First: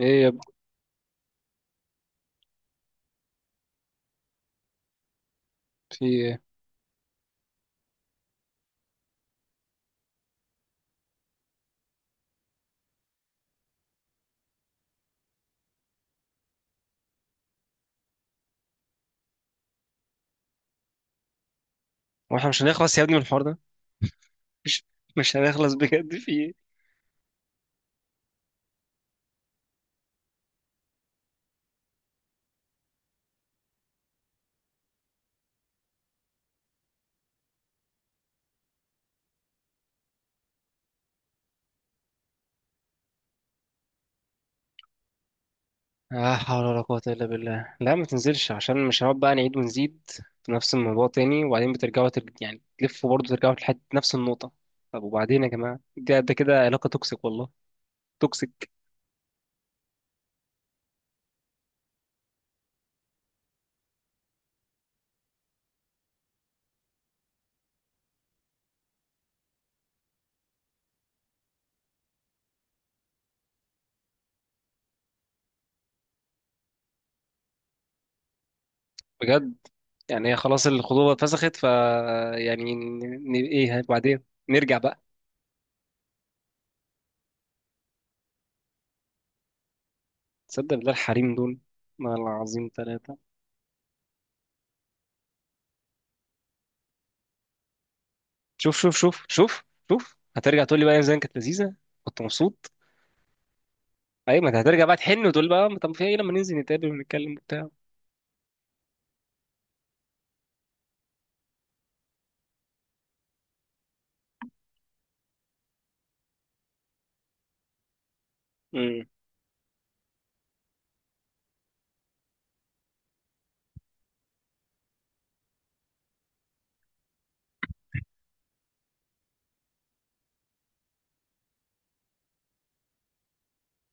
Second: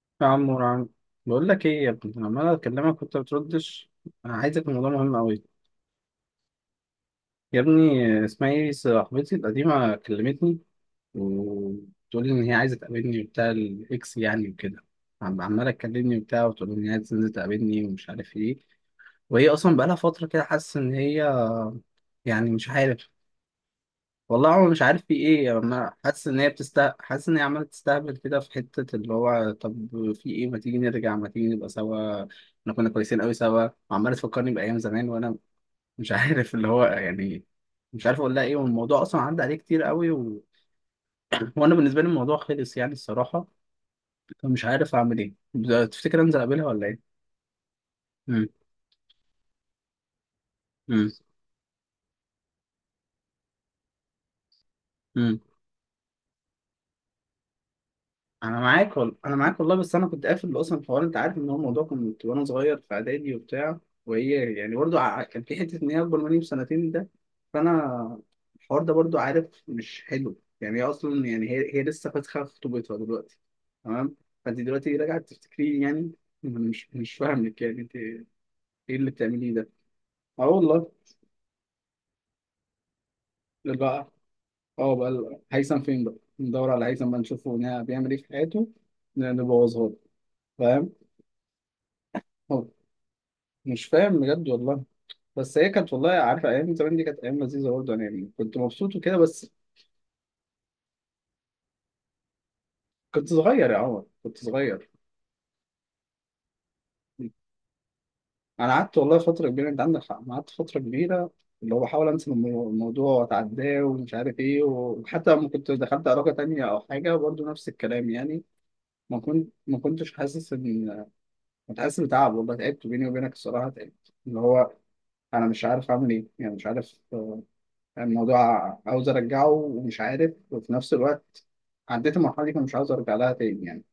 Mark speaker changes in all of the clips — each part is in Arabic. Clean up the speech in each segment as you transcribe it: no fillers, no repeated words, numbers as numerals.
Speaker 1: ايه
Speaker 2: يا
Speaker 1: يا ابني؟
Speaker 2: عم ورعم. بقول لك ايه يا ابني، أنا عمال اكلمك وانت بتردش. انا عايزك، الموضوع مهم قوي.
Speaker 1: في ايه؟
Speaker 2: يا ابني اسمها ايه، صاحبتي القديمه كلمتني وتقول لي ان هي عايزه تقابلني وبتاع الاكس يعني وكده. عماله تكلمني وبتاع وتقول لي ان هي عايزه تنزل تقابلني ومش عارف ايه. وهي اصلا بقالها فتره كده حاسه ان هي
Speaker 1: واحنا
Speaker 2: يعني
Speaker 1: مش
Speaker 2: مش
Speaker 1: هنخلص يا
Speaker 2: عارف.
Speaker 1: ابني من الحوار ده؟
Speaker 2: والله هو مش
Speaker 1: مش
Speaker 2: عارف في
Speaker 1: مش
Speaker 2: ايه، يعني
Speaker 1: هنخلص
Speaker 2: انا
Speaker 1: بجد،
Speaker 2: حاسس
Speaker 1: في
Speaker 2: ان هي
Speaker 1: ايه؟
Speaker 2: بتست، حاسس ان هي عماله تستهبل كده في حته اللي هو طب في ايه ما تيجي نرجع ما تيجي نبقى سوا، احنا كنا كويسين قوي سوا، وعماله تفكرني بايام زمان وانا مش عارف اللي هو يعني. مش عارف اقول لها ايه، والموضوع اصلا عدى عليه كتير قوي وانا بالنسبه لي الموضوع خلص يعني الصراحه. فمش عارف اعمل ايه، تفتكر
Speaker 1: لا
Speaker 2: انزل
Speaker 1: حول
Speaker 2: اقابلها
Speaker 1: ولا
Speaker 2: ولا ايه؟
Speaker 1: قوة إلا بالله. لا، ما
Speaker 2: امم.
Speaker 1: تنزلش، عشان مش هنقعد بقى نعيد ونزيد في نفس الموضوع
Speaker 2: امم.
Speaker 1: تاني، وبعدين بترجعوا يعني تلفوا برضه ترجعوا لحد نفس النقطة. طب
Speaker 2: امم.
Speaker 1: وبعدين يا جماعة، ده ده كده علاقة توكسيك والله.
Speaker 2: انا
Speaker 1: توكسيك
Speaker 2: معاك والله، انا معاك والله، بس انا كنت قافل اصلا الحوار، انت عارف ان هو الموضوع كنت وانا صغير في اعدادي وبتاع. وهي يعني برضو كان في حته ان هي اكبر مني بسنتين ده. فانا الحوار ده برضو عارف مش حلو يعني، هي اصلا يعني هي لسه فاتحه خطوبتها دلوقتي، تمام؟ فانت دلوقتي راجعه تفتكرين يعني، مش فاهمك يعني، انت ايه اللي
Speaker 1: بجد.
Speaker 2: بتعمليه ده؟
Speaker 1: يعني هي
Speaker 2: اه
Speaker 1: خلاص
Speaker 2: والله.
Speaker 1: الخطوبة اتفسخت، ف يعني ن...
Speaker 2: لا بقى.
Speaker 1: بعدين نرجع
Speaker 2: اه
Speaker 1: بقى؟
Speaker 2: بقى هيثم فين بقى، ندور على هيثم بقى، نشوفه هنا بيعمل ايه في حياته، نبوظها له.
Speaker 1: تصدق بالله
Speaker 2: فاهم.
Speaker 1: الحريم دول، والله العظيم تلاتة.
Speaker 2: مش فاهم بجد والله. بس هي كانت، والله عارفه ايام زمان دي كانت ايام لذيذه برضه، انا يعني كنت
Speaker 1: شوف شوف
Speaker 2: مبسوط وكده،
Speaker 1: شوف
Speaker 2: بس
Speaker 1: شوف، شوف هترجع تقول لي بقى يا زين كانت لذيذه، كنت مبسوط.
Speaker 2: كنت صغير يا عمر، كنت
Speaker 1: ايوه، ما انت هترجع
Speaker 2: صغير.
Speaker 1: بقى تحن وتقول بقى طب في ايه لما ننزل نتقابل ونتكلم وبتاع.
Speaker 2: انا قعدت والله فتره كبيره، انت عندك حق، أنا قعدت فتره كبيره اللي هو بحاول انسى الموضوع واتعداه ومش عارف ايه، وحتى لما كنت دخلت علاقه تانية او حاجه برضه نفس الكلام يعني.
Speaker 1: امم
Speaker 2: ما كنتش حاسس ان، كنت حاسس بتعب والله، تعبت بيني وبينك الصراحه، تعبت اللي هو انا مش عارف اعمل ايه يعني، مش عارف يعني الموضوع عاوز ارجعه ومش عارف، وفي نفس الوقت عديت المرحله دي فمش عاوز ارجع لها تاني يعني.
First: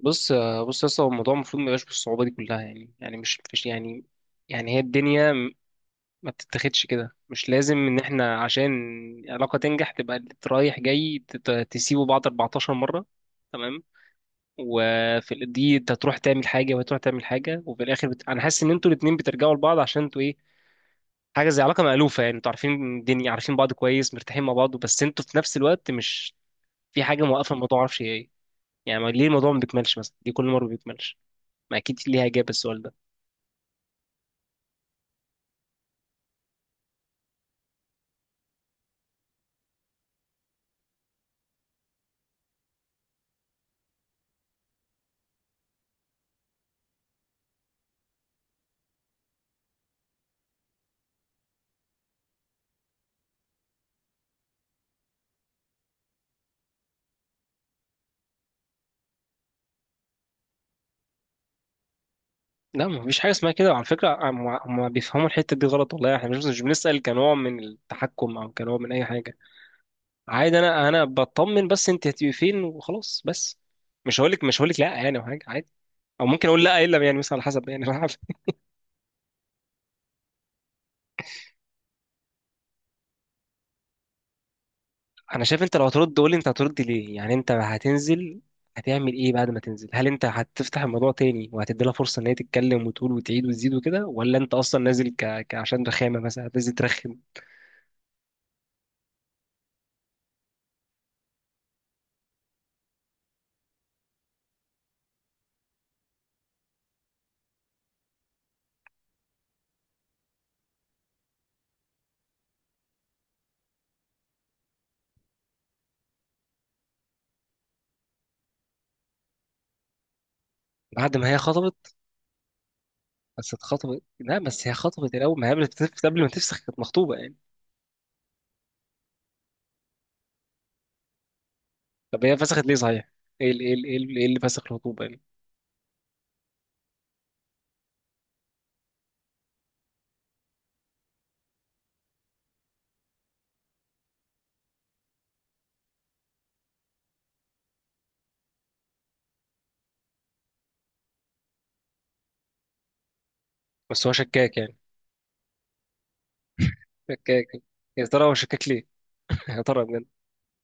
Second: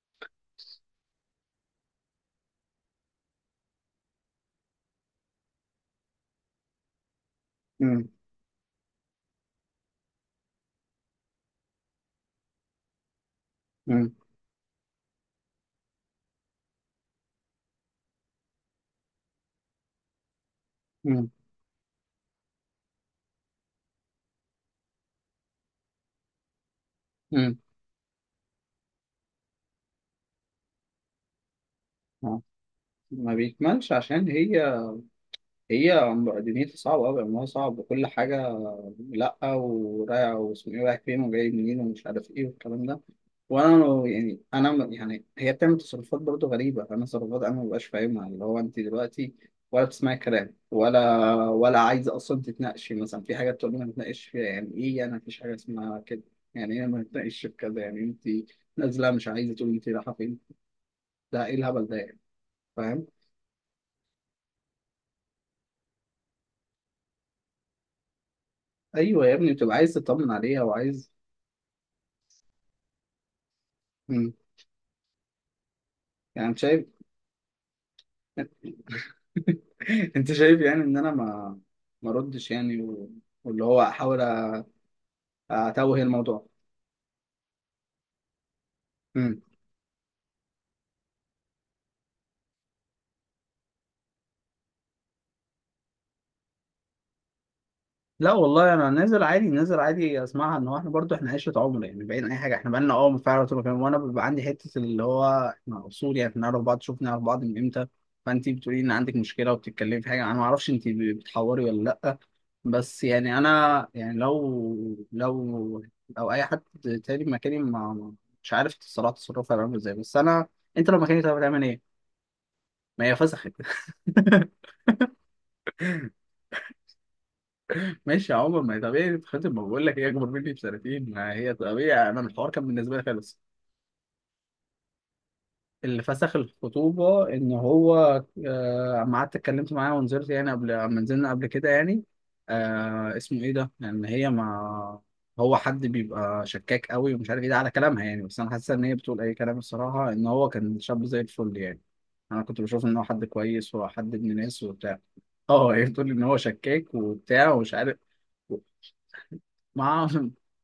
Speaker 1: بص، بص يا اسطى، هو الموضوع المفروض ما يبقاش بالصعوبه دي كلها، يعني يعني مش مش يعني يعني هي الدنيا ما بتتاخدش كده. مش لازم ان
Speaker 2: امم.
Speaker 1: احنا عشان علاقه تنجح تبقى اللي رايح جاي تسيبوا بعض 14 مره، تمام؟
Speaker 2: امم.
Speaker 1: وفي دي انت تروح تعمل حاجه وهتروح تعمل حاجه، وفي الاخر انا حاسس ان انتوا الاثنين بترجعوا لبعض عشان انتوا ايه،
Speaker 2: امم.
Speaker 1: حاجه زي علاقه مألوفه، يعني انتوا عارفين الدنيا، عارفين بعض كويس، مرتاحين مع بعض، بس انتوا في نفس الوقت مش، في حاجه موقفه
Speaker 2: امم.
Speaker 1: الموضوع معرفش هي ايه. يعني ليه الموضوع ما بيكملش؟ مثلا ليه كل مره ما بيكملش؟ ما اكيد ليها
Speaker 2: آه.
Speaker 1: اجابه السؤال ده.
Speaker 2: ما بيكملش عشان هي، هي دنيتي صعبه قوي، امرها صعب وكل حاجه. لا، ورايح واسمه ايه، رايح فين وجاي منين ومش عارف ايه والكلام ده. وانا يعني انا يعني هي بتعمل تصرفات برضه غريبه، انا تصرفات انا مبقاش فاهمها، اللي هو انت دلوقتي ولا بتسمعي كلام ولا عايزه اصلا تتناقشي، مثلا في حاجه تقول لي ما نتناقش فيها يعني ايه، انا مفيش حاجه اسمها كده. يعني ايه ما نتناقش في كذا يعني، انت نازله مش عايزه تقولي انت رايحه فين، ده ايه الهبل ده يعني؟
Speaker 1: لا، ما
Speaker 2: فاهم.
Speaker 1: فيش حاجه اسمها كده. وعلى فكره، هم بيفهموا الحته دي غلط والله. احنا مش بنسأل كنوع من التحكم او كنوع من اي
Speaker 2: ايوه يا
Speaker 1: حاجه.
Speaker 2: ابني بتبقى عايز تطمن
Speaker 1: عادي،
Speaker 2: عليها
Speaker 1: انا
Speaker 2: وعايز.
Speaker 1: بطمن، بس انت هتبقي فين وخلاص. بس مش
Speaker 2: مم.
Speaker 1: هقولك مش هقولك لا يعني او حاجه. عادي. او ممكن
Speaker 2: يعني أنت
Speaker 1: اقول لا،
Speaker 2: شايف
Speaker 1: الا يعني مثلا على حسب يعني.
Speaker 2: انت شايف يعني ان انا ما ردش يعني، واللي هو احاول
Speaker 1: انا شايف انت لو
Speaker 2: اتوه
Speaker 1: هترد قول لي
Speaker 2: الموضوع.
Speaker 1: انت هترد ليه. يعني انت هتنزل هتعمل ايه بعد ما تنزل؟ هل انت هتفتح الموضوع تاني وهتدي لها فرصه ان هي تتكلم وتقول وتعيد وتزيد وكده، ولا انت اصلا نازل عشان رخامه مثلا، هتنزل ترخم؟
Speaker 2: لا والله انا نازل عادي، نازل عادي اسمعها، ان هو احنا برضو احنا عشره عمر يعني، بعيد عن اي حاجه احنا بقالنا اه فعلا طول الوقت. وانا بيبقى عندي حته اللي هو احنا اصول يعني، بنعرف بعض، شوفنا نعرف بعض من امتى. فانت بتقولي ان عندك مشكله وبتتكلمي في حاجه، انا ما اعرفش انت بتحوري ولا لا. بس يعني انا يعني، لو لو اي حد تاني مكاني مش عارف الصراحه تصرفها هيبقى عامل ازاي، بس انا انت لو
Speaker 1: بعد
Speaker 2: مكاني
Speaker 1: ما
Speaker 2: طب
Speaker 1: هي
Speaker 2: هتعمل
Speaker 1: خطبت،
Speaker 2: ايه؟ ما هي فسخت.
Speaker 1: بس اتخطبت. لا بس هي خطبت الاول، ما هي قبل ما تفسخ كانت مخطوبه يعني.
Speaker 2: ماشي يا عمر، ما هي طبيعي تتخطب، ما بقول لك هي اكبر مني بسنتين، ما هي طبيعي، انا
Speaker 1: طب هي
Speaker 2: الحوار
Speaker 1: فسخت
Speaker 2: كان
Speaker 1: ليه
Speaker 2: بالنسبه لي
Speaker 1: صحيح؟
Speaker 2: خالص.
Speaker 1: إيه اللي فسخ الخطوبه يعني؟
Speaker 2: اللي فسخ الخطوبه ان هو اما قعدت اتكلمت معاه ونزلت يعني، قبل اما نزلنا قبل كده يعني، اسمه ايه ده، لان هي ما، هو حد بيبقى شكاك قوي ومش عارف ايه ده على كلامها يعني، بس انا حاسه ان هي بتقول اي كلام الصراحه، ان هو كان شاب زي الفل يعني. انا كنت بشوف ان هو حد كويس
Speaker 1: بس هو
Speaker 2: وحد ابن
Speaker 1: شكاك
Speaker 2: ناس
Speaker 1: يعني؟
Speaker 2: وبتاع. اه هي بتقول ان هو شكاك
Speaker 1: شكاك.
Speaker 2: وبتاع ومش عارف.
Speaker 1: يا ترى هو شكاك ليه؟ يا ترى.
Speaker 2: ما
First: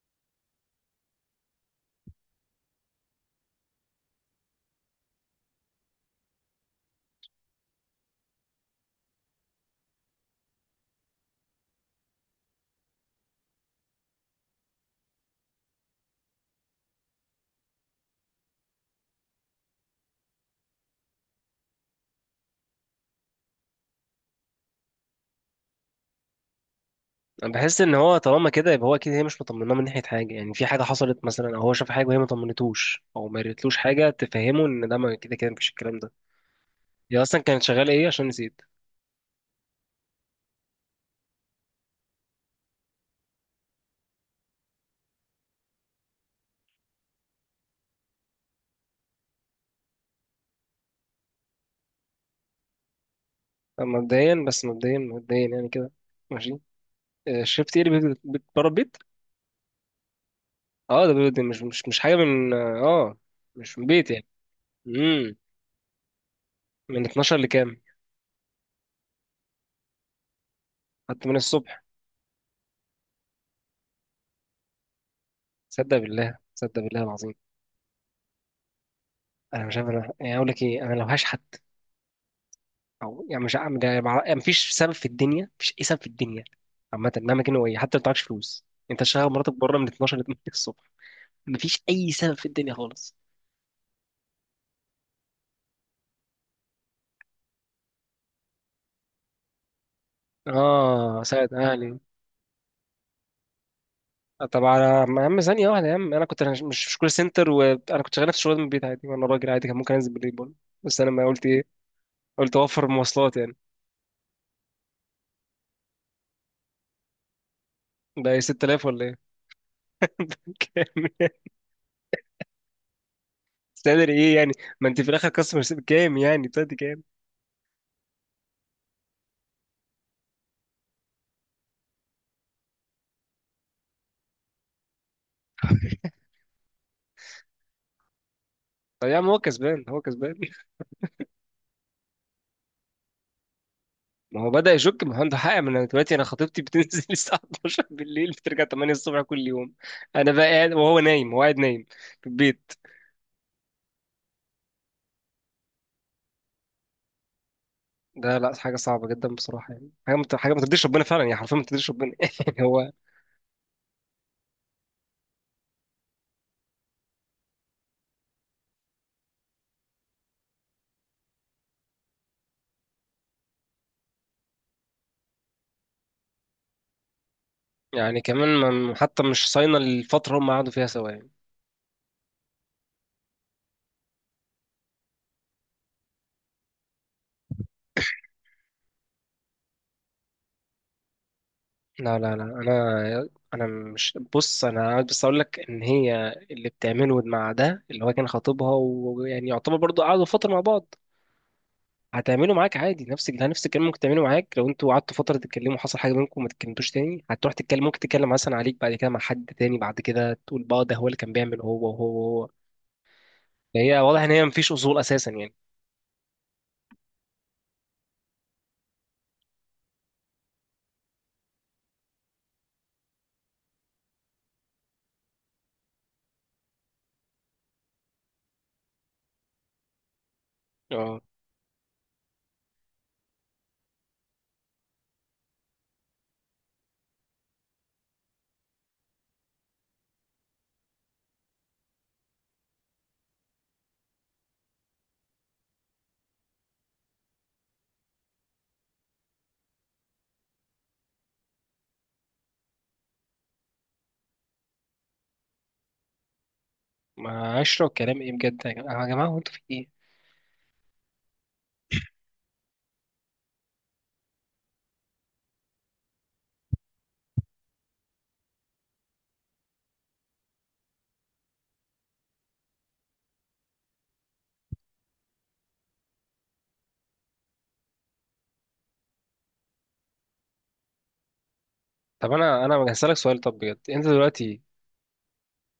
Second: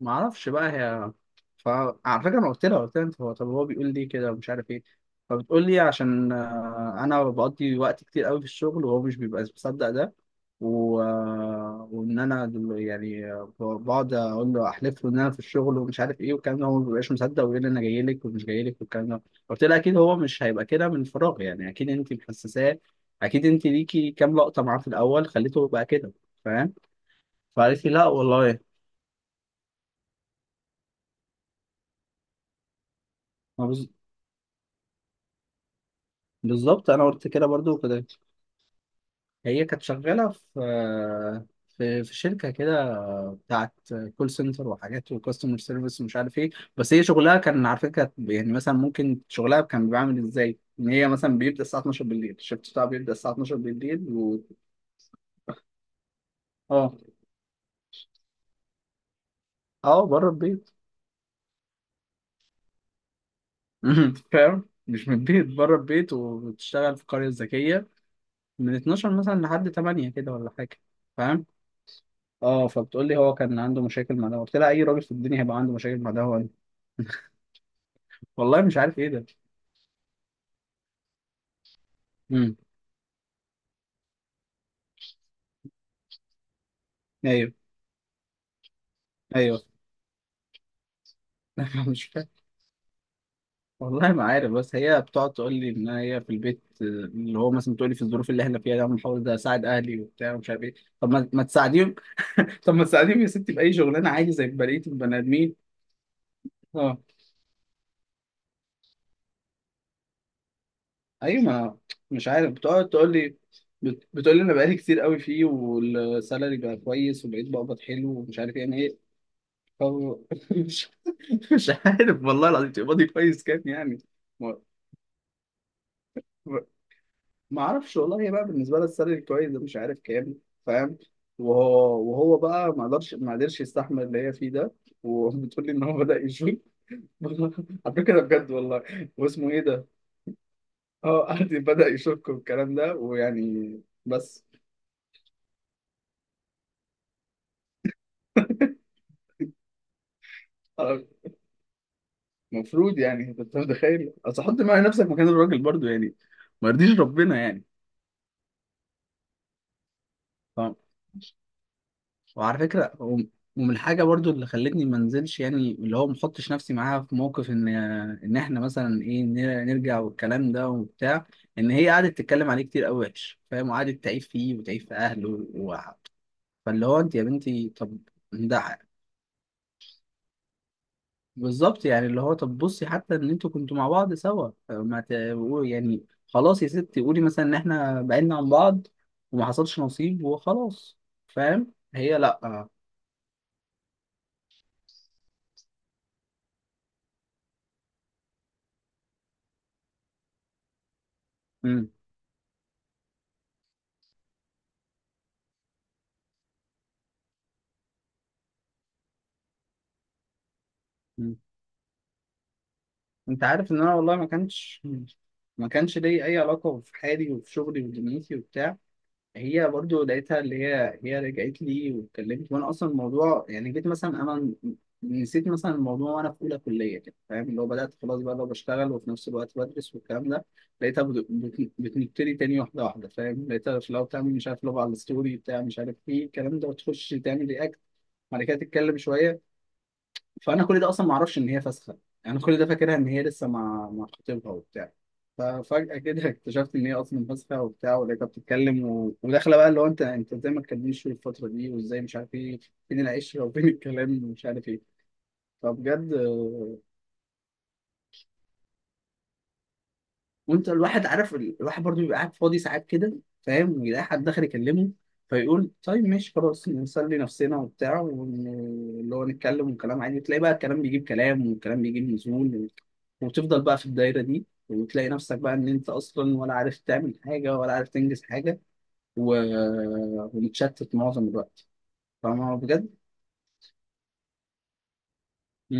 Speaker 2: ما اعرفش بقى هي. فعلى فكره انا قلت لها انت هو طب، هو بيقول لي كده ومش عارف ايه، فبتقول لي عشان انا بقضي وقت كتير قوي في الشغل، وهو مش بيبقى مصدق ده، و... آه، وان انا يعني بقعد اقول له احلف له ان انا في الشغل ومش عارف ايه والكلام ده، هو ما بيبقاش مصدق ويقول لي انا جاي لك ومش جاي لك والكلام ده. قلت لها اكيد هو مش هيبقى كده من فراغ يعني، اكيد انت محسساه، اكيد انت ليكي كام لقطه معاه في الاول خليته يبقى كده. فاهم.
Speaker 1: انا بحس
Speaker 2: فقالت لي
Speaker 1: ان
Speaker 2: لا
Speaker 1: هو طالما
Speaker 2: والله.
Speaker 1: كده يبقى هو اكيد، هي مش مطمناه من ناحيه حاجه، يعني في حاجه حصلت مثلا او هو شاف حاجه وهي ما طمنتوش او ما قالتلوش حاجه تفهمه ان ده، ما كده كده مفيش الكلام ده.
Speaker 2: بالظبط، انا
Speaker 1: هي
Speaker 2: قلت
Speaker 1: اصلا
Speaker 2: كده
Speaker 1: كانت
Speaker 2: برضو
Speaker 1: شغاله
Speaker 2: كده.
Speaker 1: ايه عشان نسيت؟
Speaker 2: هي كانت شغاله في، في شركه كده بتاعت كول سنتر وحاجات وكاستمر سيرفيس ومش عارف ايه. بس هي شغلها كان على فكره، كانت يعني مثلا ممكن شغلها كان بيعمل ازاي ان هي مثلا بيبدا الساعه 12 بالليل، الشفت بتاعها بيبدا الساعه 12 بالليل
Speaker 1: مبدئيا، بس مبدئيا يعني كده. ماشي.
Speaker 2: اه.
Speaker 1: آه، شفت ايه اللي بره البيت؟
Speaker 2: اه، بره البيت.
Speaker 1: اه، ده مش حاجه من، اه مش من بيت يعني.
Speaker 2: فاهم؟ مش من
Speaker 1: امم،
Speaker 2: البيت، بره البيت، وبتشتغل في
Speaker 1: من
Speaker 2: قريه
Speaker 1: 12 لكام؟
Speaker 2: ذكيه من 12 مثلا لحد 8 كده ولا حاجه.
Speaker 1: حتى من
Speaker 2: فاهم.
Speaker 1: الصبح.
Speaker 2: اه فبتقول لي هو كان عنده مشاكل مع ده، قلت لها اي راجل في الدنيا هيبقى عنده
Speaker 1: صدق
Speaker 2: مشاكل مع ده
Speaker 1: بالله،
Speaker 2: هو.
Speaker 1: صدق بالله العظيم.
Speaker 2: والله مش عارف ايه ده.
Speaker 1: انا مش عارف، انا يعني اقول لك ايه، انا لو هشحت،
Speaker 2: امم.
Speaker 1: او يعني مش عم ده مع... يعني مفيش سبب في الدنيا، مفيش اي سبب في الدنيا. عامه مهما
Speaker 2: ايوه.
Speaker 1: كان هو ايه، حتى لو معكش فلوس، انت شغال، مراتك
Speaker 2: ايوه.
Speaker 1: بره من 12 ل 8 الصبح، مفيش
Speaker 2: مش
Speaker 1: اي
Speaker 2: فاهم.
Speaker 1: سبب في الدنيا خالص.
Speaker 2: والله ما عارف، بس هي بتقعد تقول لي ان هي في البيت، اللي هو مثلا بتقول لي في الظروف اللي احنا فيها ده أنا بحاول ده اساعد اهلي وبتاع ومش عارف ايه. طب
Speaker 1: اه
Speaker 2: ما
Speaker 1: ساعد
Speaker 2: تساعديهم،
Speaker 1: اهلي.
Speaker 2: طب ما تساعديهم يا ستي باي شغلانه عادي زي
Speaker 1: طبعا.
Speaker 2: بقيه البني
Speaker 1: انا يا عم،
Speaker 2: ادمين.
Speaker 1: ثانيه واحده يا عم، انا كنت مش
Speaker 2: اه.
Speaker 1: كول سنتر، وانا كنت شغال نفس الشغل من البيت عادي، وانا راجل عادي كان ممكن انزل بالليل برضه، بس انا ما
Speaker 2: ايوه،
Speaker 1: قلت ايه،
Speaker 2: ما مش عارف
Speaker 1: قلت اوفر
Speaker 2: بتقعد تقول
Speaker 1: المواصلات
Speaker 2: لي،
Speaker 1: يعني.
Speaker 2: بتقول لي انا بقالي كتير قوي فيه، والسالري بقى كويس وبقيت بقبض حلو
Speaker 1: ده
Speaker 2: ومش
Speaker 1: إيه،
Speaker 2: عارف يعني
Speaker 1: 6000
Speaker 2: ايه.
Speaker 1: ولا ايه؟
Speaker 2: طب مش
Speaker 1: كام؟
Speaker 2: مش عارف والله العظيم، تقبضي كويس كام يعني؟
Speaker 1: استقدر ايه يعني؟ ما انت في الاخر كاستمر كام يعني، بتاعتي كام؟
Speaker 2: ما اعرفش والله، هي بقى بالنسبه لها السالري كويس ده، مش عارف كام. فاهم. وهو بقى ما قدرش يستحمل اللي هي فيه ده، وبتقول لي ان هو بدا يشك. على فكره بجد والله.
Speaker 1: طب يا عم هو
Speaker 2: واسمه ايه
Speaker 1: كسبان،
Speaker 2: ده،
Speaker 1: هو كسبان.
Speaker 2: اه قعد بدا يشك والكلام ده ويعني،
Speaker 1: ما
Speaker 2: بس
Speaker 1: هو بدأ يشك، ما هو عنده حق. ما انا دلوقتي، انا خطيبتي بتنزل الساعة 12 بالليل، بترجع 8 الصبح كل يوم. انا بقى قاعد وهو
Speaker 2: آه،
Speaker 1: نايم، هو قاعد نايم في البيت.
Speaker 2: المفروض يعني، انت متخيل، اصل حط معايا نفسك مكان الراجل برضو يعني، ما يرضيش ربنا يعني.
Speaker 1: ده لا، حاجة صعبة جدا بصراحة. يعني حاجة ما ترضيش ربنا فعلا، يعني حرفيا ما ترضيش ربنا
Speaker 2: وعلى
Speaker 1: يعني هو.
Speaker 2: فكرة ومن الحاجة برضو اللي خلتني ما انزلش، يعني اللي هو ما احطش نفسي معاها في موقف ان احنا مثلا ايه نرجع والكلام ده وبتاع، ان هي قعدت تتكلم عليه كتير قوي وحش فاهم، وقعدت تعيب فيه وتعيب في اهله فاللي هو انت يا بنتي طب
Speaker 1: يعني كمان
Speaker 2: ده
Speaker 1: ما... حتى مش صاينة الفترة هم قعدوا فيها سوا يعني.
Speaker 2: بالظبط يعني، اللي هو طب بصي، حتى ان انتوا كنتوا مع بعض سوا ما ت... يعني خلاص يا ستي قولي مثلا ان احنا بعدنا عن بعض وما حصلش نصيب وخلاص. فاهم.
Speaker 1: لا
Speaker 2: هي
Speaker 1: لا لا،
Speaker 2: لا.
Speaker 1: انا مش، بص انا عايز بس اقول لك ان هي اللي بتعمله مع ده اللي هو كان خطيبها، ويعني يعتبر برضو قعدوا فترة مع بعض،
Speaker 2: امم.
Speaker 1: هتعمله معاك عادي، نفس نفس الكلام ممكن تعمله معاك. لو انتوا قعدتوا فتره تتكلموا، حصل حاجه بينكم وما تتكلمتوش تاني، هتروح تتكلم، ممكن تتكلم مثلا عليك بعد كده مع حد تاني، بعد كده تقول بقى ده هو اللي كان بيعمل هو وهو وهو.
Speaker 2: انت عارف ان انا
Speaker 1: فهي
Speaker 2: والله،
Speaker 1: واضح ان هي مفيش اصول اساسا يعني.
Speaker 2: ما كانش لي اي علاقه، في حالي وفي شغلي ودنيتي وبتاع. هي برضو لقيتها، اللي هي رجعت لي واتكلمت، وانا اصلا الموضوع يعني جيت مثلا انا ن- نسيت مثلا الموضوع، وانا في اولى كليه كده فاهم، اللي هو بدات خلاص بقى لو بشتغل، وفي نفس الوقت بدرس والكلام ده. لقيتها
Speaker 1: اه،
Speaker 2: بتنكتلي تاني واحده واحده فاهم، لقيتها في الاول بتعمل مش عارف، لو على الستوري بتاع مش عارف ايه الكلام ده، وتخش تعمل رياكت، بعد كده تتكلم شويه. فانا كل ده اصلا ما اعرفش ان هي فاسخه، يعني انا كل ده فاكرها ان هي لسه مع خطيبها وبتاع. ففجاه كده اكتشفت ان هي اصلا فاسخه وبتاع، ولقيتها بتتكلم وداخله بقى اللي هو انت ازاي ما تكلمنيش في الفتره دي، وازاي مش عارف ايه، فين العشره وفين الكلام ومش عارف ايه. فبجد.
Speaker 1: ما اشرب كلام ايه بجد يا جماعه، يا جماعة، هو انتوا في ايه؟
Speaker 2: وانت الواحد عارف الواحد برضو بيبقى قاعد فاضي ساعات كده فاهم، ويلاقي حد داخل يكلمه، فيقول طيب ماشي خلاص نسلي نفسنا وبتاع اللي هو نتكلم وكلام عادي، تلاقي بقى الكلام بيجيب كلام، والكلام بيجيب نزول، وتفضل بقى في الدايرة دي، وتلاقي نفسك بقى ان انت اصلا ولا عارف تعمل حاجة ولا عارف تنجز حاجة، و... ومتشتت معظم الوقت.
Speaker 1: طب
Speaker 2: فاهم
Speaker 1: انا
Speaker 2: بجد؟
Speaker 1: هسألك سؤال، طب بجد، انت دلوقتي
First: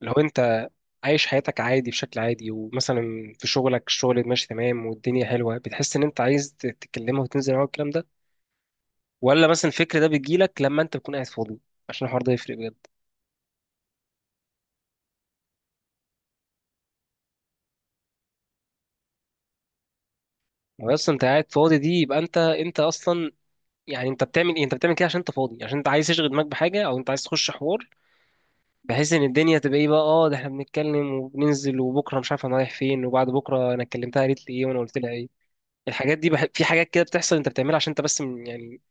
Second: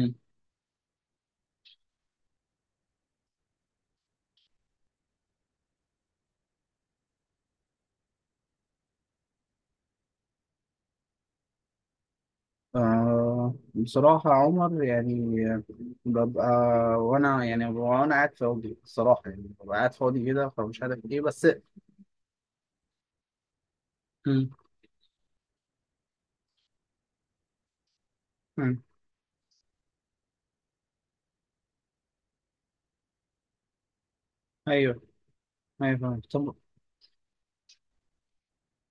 Speaker 1: لو انت عايش حياتك عادي بشكل عادي، ومثلا في شغلك الشغل ماشي تمام والدنيا حلوه، بتحس ان انت عايز تتكلمها وتنزل معاها الكلام ده، ولا مثلا الفكر ده بيجيلك لما انت بتكون قاعد فاضي؟ عشان الحوار ده يفرق بجد.
Speaker 2: آه بصراحة يا عمر يعني، ببقى وأنا يعني وأنا قاعد فاضي الصراحة، يعني ببقى قاعد فاضي كده فمش
Speaker 1: هو
Speaker 2: عارف
Speaker 1: اصلا
Speaker 2: إيه،
Speaker 1: انت
Speaker 2: بس.
Speaker 1: قاعد فاضي دي يبقى انت اصلا، يعني انت
Speaker 2: مم.
Speaker 1: بتعمل ايه؟ انت بتعمل كده عشان انت فاضي، عشان انت عايز تشغل دماغك بحاجه، او انت عايز تخش حوار،
Speaker 2: مم.
Speaker 1: بحيث ان الدنيا تبقى ايه بقى، اه ده احنا بنتكلم وبننزل، وبكره مش عارف انا رايح فين، وبعد بكره انا كلمتها قالت لي ايه وانا قلت
Speaker 2: أيوه.
Speaker 1: لها ايه.
Speaker 2: أيوه فاهم، طب.
Speaker 1: في حاجات كده بتحصل انت بتعملها عشان انت بس يعني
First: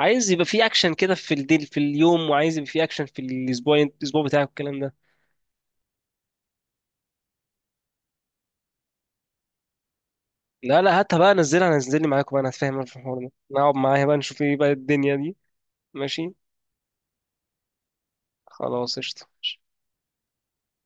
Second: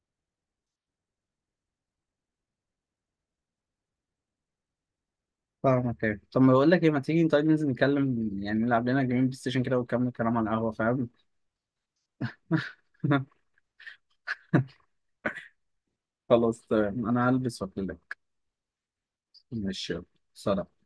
Speaker 1: عايز يبقى في اكشن كده في الديل في اليوم، وعايز يبقى في اكشن في الاسبوع، الاسبوع بتاعك والكلام ده.
Speaker 2: فاهمك، أيوه طب ما بقول لك إيه، ما تيجي طيب ننزل نتكلم، يعني نلعب لنا جيمين بلاي ستيشن كده، ونكمل كلام على القهوة،
Speaker 1: لا لا،
Speaker 2: فاهم.
Speaker 1: هاتها بقى، نزلها، نزلني معاكم بقى، انا هتفاهم أنا في الحوار ده. نقعد معايا بقى نشوف ايه بقى الدنيا دي. ماشي،
Speaker 2: خلاص تمام، أنا هلبس وأكلمك.
Speaker 1: خلاص، قشطة.
Speaker 2: ماشي، يلا. سلام.